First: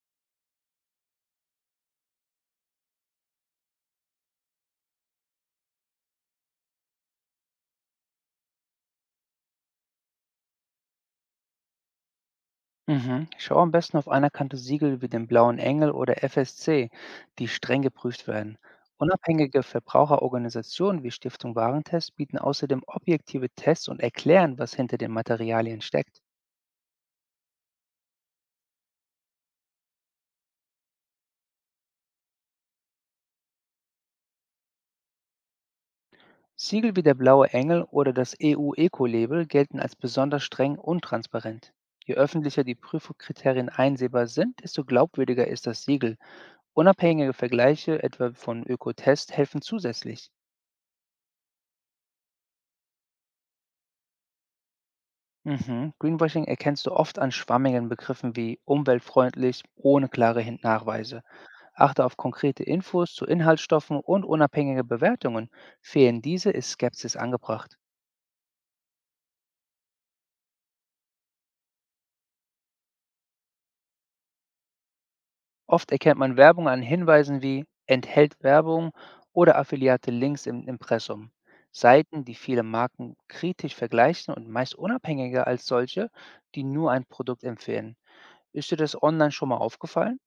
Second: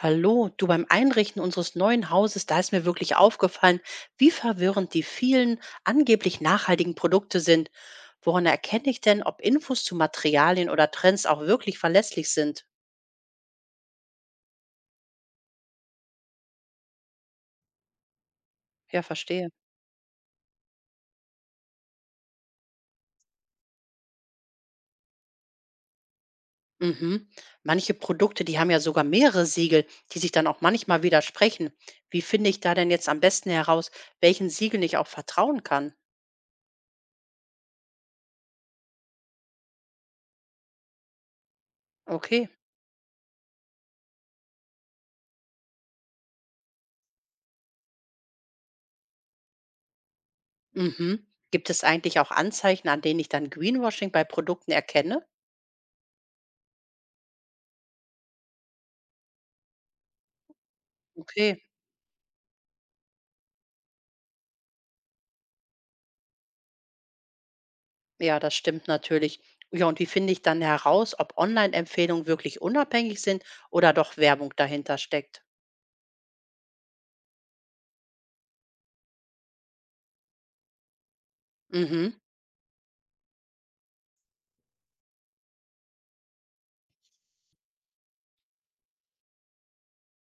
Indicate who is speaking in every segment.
Speaker 1: Hallo, du, beim Einrichten unseres neuen Hauses, da ist mir wirklich aufgefallen, wie verwirrend die vielen angeblich nachhaltigen Produkte sind. Woran erkenne ich denn, ob Infos zu Materialien oder Trends auch wirklich verlässlich sind?
Speaker 2: Mhm. Schau am besten auf anerkannte Siegel wie den Blauen Engel oder FSC, die streng geprüft werden.
Speaker 1: Ja, verstehe.
Speaker 2: Unabhängige Verbraucherorganisationen wie Stiftung Warentest bieten außerdem objektive Tests und erklären, was hinter den Materialien steckt.
Speaker 1: Mhm. Manche Produkte, die haben ja sogar mehrere Siegel, die sich dann auch manchmal widersprechen. Wie finde ich da denn jetzt am besten heraus, welchen Siegeln ich auch vertrauen kann?
Speaker 2: Siegel wie der Blaue Engel oder das EU-Eco-Label gelten als besonders streng und transparent. Je
Speaker 1: Okay.
Speaker 2: öffentlicher die Prüfkriterien einsehbar sind, desto glaubwürdiger ist das Siegel. Unabhängige Vergleiche, etwa von Ökotest, helfen zusätzlich.
Speaker 1: Mhm. Gibt es eigentlich auch Anzeichen, an denen ich dann Greenwashing bei Produkten erkenne?
Speaker 2: Mhm. Greenwashing erkennst du oft an schwammigen Begriffen wie umweltfreundlich ohne klare Nachweise.
Speaker 1: Okay.
Speaker 2: Achte auf konkrete Infos zu Inhaltsstoffen und unabhängige Bewertungen. Fehlen diese, ist Skepsis angebracht.
Speaker 1: Ja, das stimmt natürlich. Ja, und wie finde ich dann heraus, ob Online-Empfehlungen wirklich unabhängig sind oder doch Werbung dahinter steckt?
Speaker 2: Oft erkennt man Werbung an Hinweisen wie enthält Werbung oder affiliate Links im Impressum.
Speaker 1: Mhm.
Speaker 2: Seiten, die viele Marken kritisch vergleichen und meist unabhängiger als solche, die nur ein Produkt empfehlen. Ist dir das online schon mal aufgefallen?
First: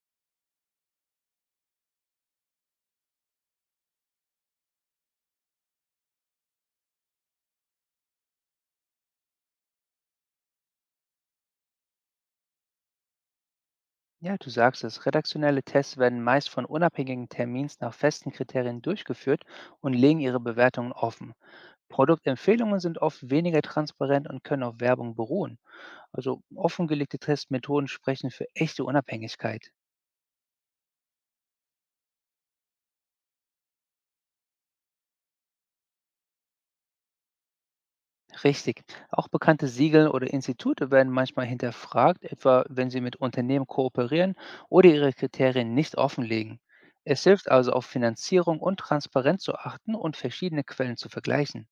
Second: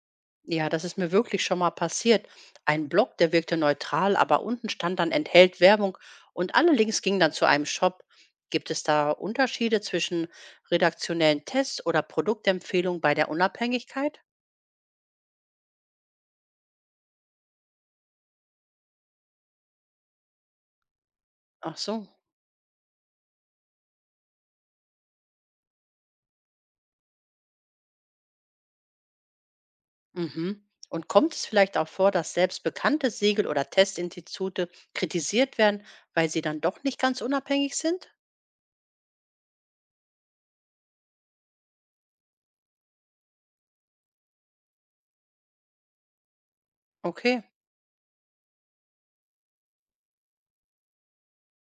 Speaker 1: Ja, das ist mir wirklich schon mal passiert. Ein Blog, der wirkte neutral, aber unten stand dann "enthält Werbung" und alle Links gingen dann zu einem Shop. Gibt es da Unterschiede zwischen redaktionellen Tests oder Produktempfehlungen bei der Unabhängigkeit?
Speaker 2: Ja, du sagst es. Redaktionelle Tests werden meist von unabhängigen Termins nach festen Kriterien durchgeführt und legen ihre Bewertungen offen.
Speaker 1: Ach so.
Speaker 2: Produktempfehlungen sind oft weniger transparent und können auf Werbung beruhen. Also offengelegte Testmethoden sprechen für echte Unabhängigkeit.
Speaker 1: Mhm. Und kommt es vielleicht auch vor, dass selbst bekannte Siegel oder Testinstitute kritisiert werden, weil sie dann doch nicht ganz unabhängig sind?
Speaker 2: Richtig. Auch bekannte Siegel oder Institute werden manchmal hinterfragt, etwa wenn sie mit Unternehmen kooperieren oder ihre Kriterien nicht offenlegen. Es
Speaker 1: Okay.
Speaker 2: hilft also auf Finanzierung und Transparenz zu achten und verschiedene Quellen zu vergleichen.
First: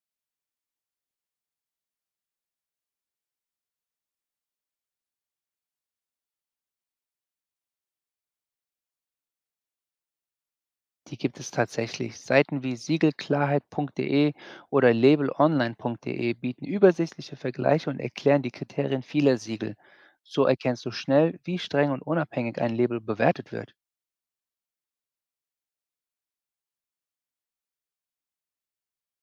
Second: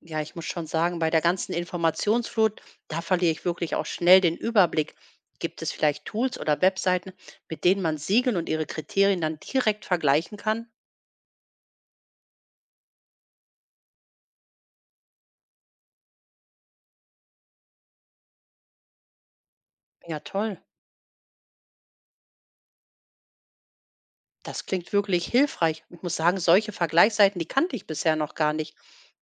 Speaker 1: Ja, ich muss schon sagen, bei der ganzen Informationsflut, da verliere ich wirklich auch schnell den Überblick. Gibt es vielleicht Tools oder Webseiten, mit denen man Siegel und ihre Kriterien dann direkt vergleichen kann?
Speaker 2: Die gibt es tatsächlich. Seiten wie siegelklarheit.de oder labelonline.de bieten übersichtliche Vergleiche und erklären die Kriterien vieler Siegel.
Speaker 1: Ja,
Speaker 2: So
Speaker 1: toll.
Speaker 2: erkennst du schnell, wie streng und unabhängig ein Label bewertet wird.
Speaker 1: Das klingt wirklich hilfreich. Ich muss sagen, solche Vergleichsseiten, die kannte ich bisher noch gar nicht.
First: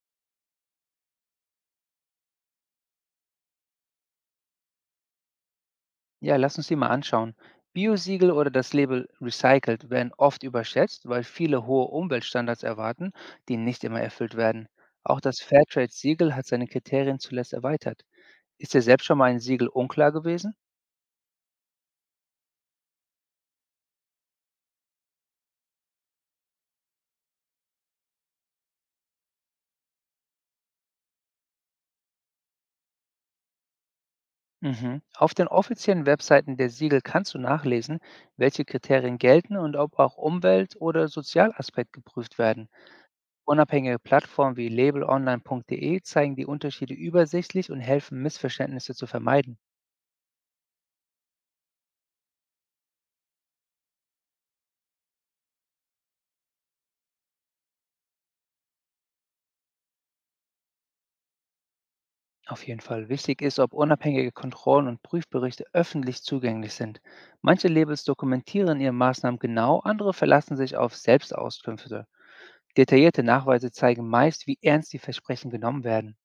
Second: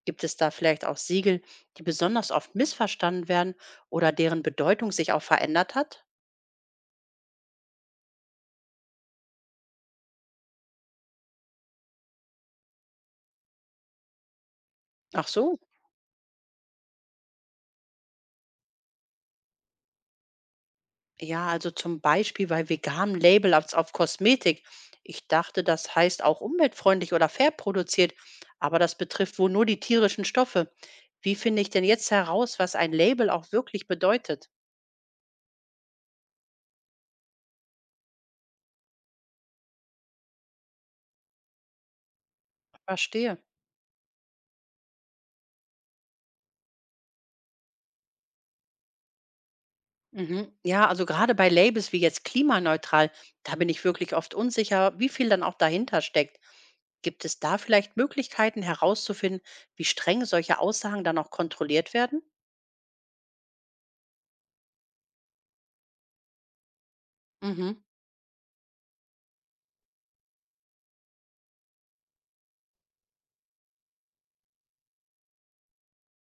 Speaker 1: Gibt es da vielleicht auch Siegel, die besonders oft missverstanden werden oder deren Bedeutung sich auch verändert hat?
Speaker 2: Ja, lass uns die mal anschauen. Biosiegel oder das Label Recycled werden oft überschätzt, weil viele hohe Umweltstandards erwarten, die nicht immer erfüllt werden. Auch
Speaker 1: Ach
Speaker 2: das
Speaker 1: so,
Speaker 2: Fairtrade-Siegel hat seine Kriterien zuletzt erweitert. Ist dir selbst schon mal ein Siegel unklar gewesen?
Speaker 1: ja, also zum Beispiel bei veganem Label auf Kosmetik. Ich dachte, das heißt auch umweltfreundlich oder fair produziert, aber das betrifft wohl nur die tierischen Stoffe. Wie finde ich denn jetzt heraus, was ein Label auch wirklich bedeutet?
Speaker 2: Mhm. Auf den offiziellen Webseiten der Siegel kannst du nachlesen, welche Kriterien gelten und ob auch Umwelt- oder Sozialaspekt geprüft werden.
Speaker 1: Verstehe.
Speaker 2: Unabhängige Plattformen wie labelonline.de zeigen die Unterschiede übersichtlich und helfen, Missverständnisse zu vermeiden.
Speaker 1: Mhm. Ja, also gerade bei Labels wie jetzt klimaneutral, da bin ich wirklich oft unsicher, wie viel dann auch dahinter steckt. Gibt es da vielleicht Möglichkeiten herauszufinden, wie streng solche Aussagen dann auch kontrolliert werden?
Speaker 2: Auf jeden Fall wichtig ist, ob unabhängige Kontrollen und Prüfberichte öffentlich zugänglich sind. Manche
Speaker 1: Mhm.
Speaker 2: Labels dokumentieren ihre Maßnahmen genau, andere verlassen sich auf Selbstauskünfte. Detaillierte Nachweise zeigen meist, wie ernst die Versprechen genommen werden.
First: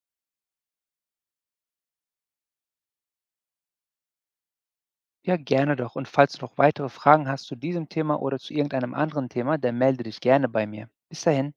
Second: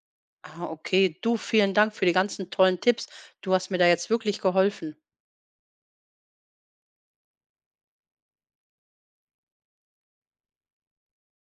Speaker 1: Ah, okay, du, vielen Dank für die ganzen tollen Tipps. Du hast mir da jetzt wirklich geholfen.
Speaker 2: Ja, gerne doch. Und falls du noch weitere Fragen hast zu diesem Thema oder zu irgendeinem anderen Thema, dann melde dich gerne bei mir. Bis dahin.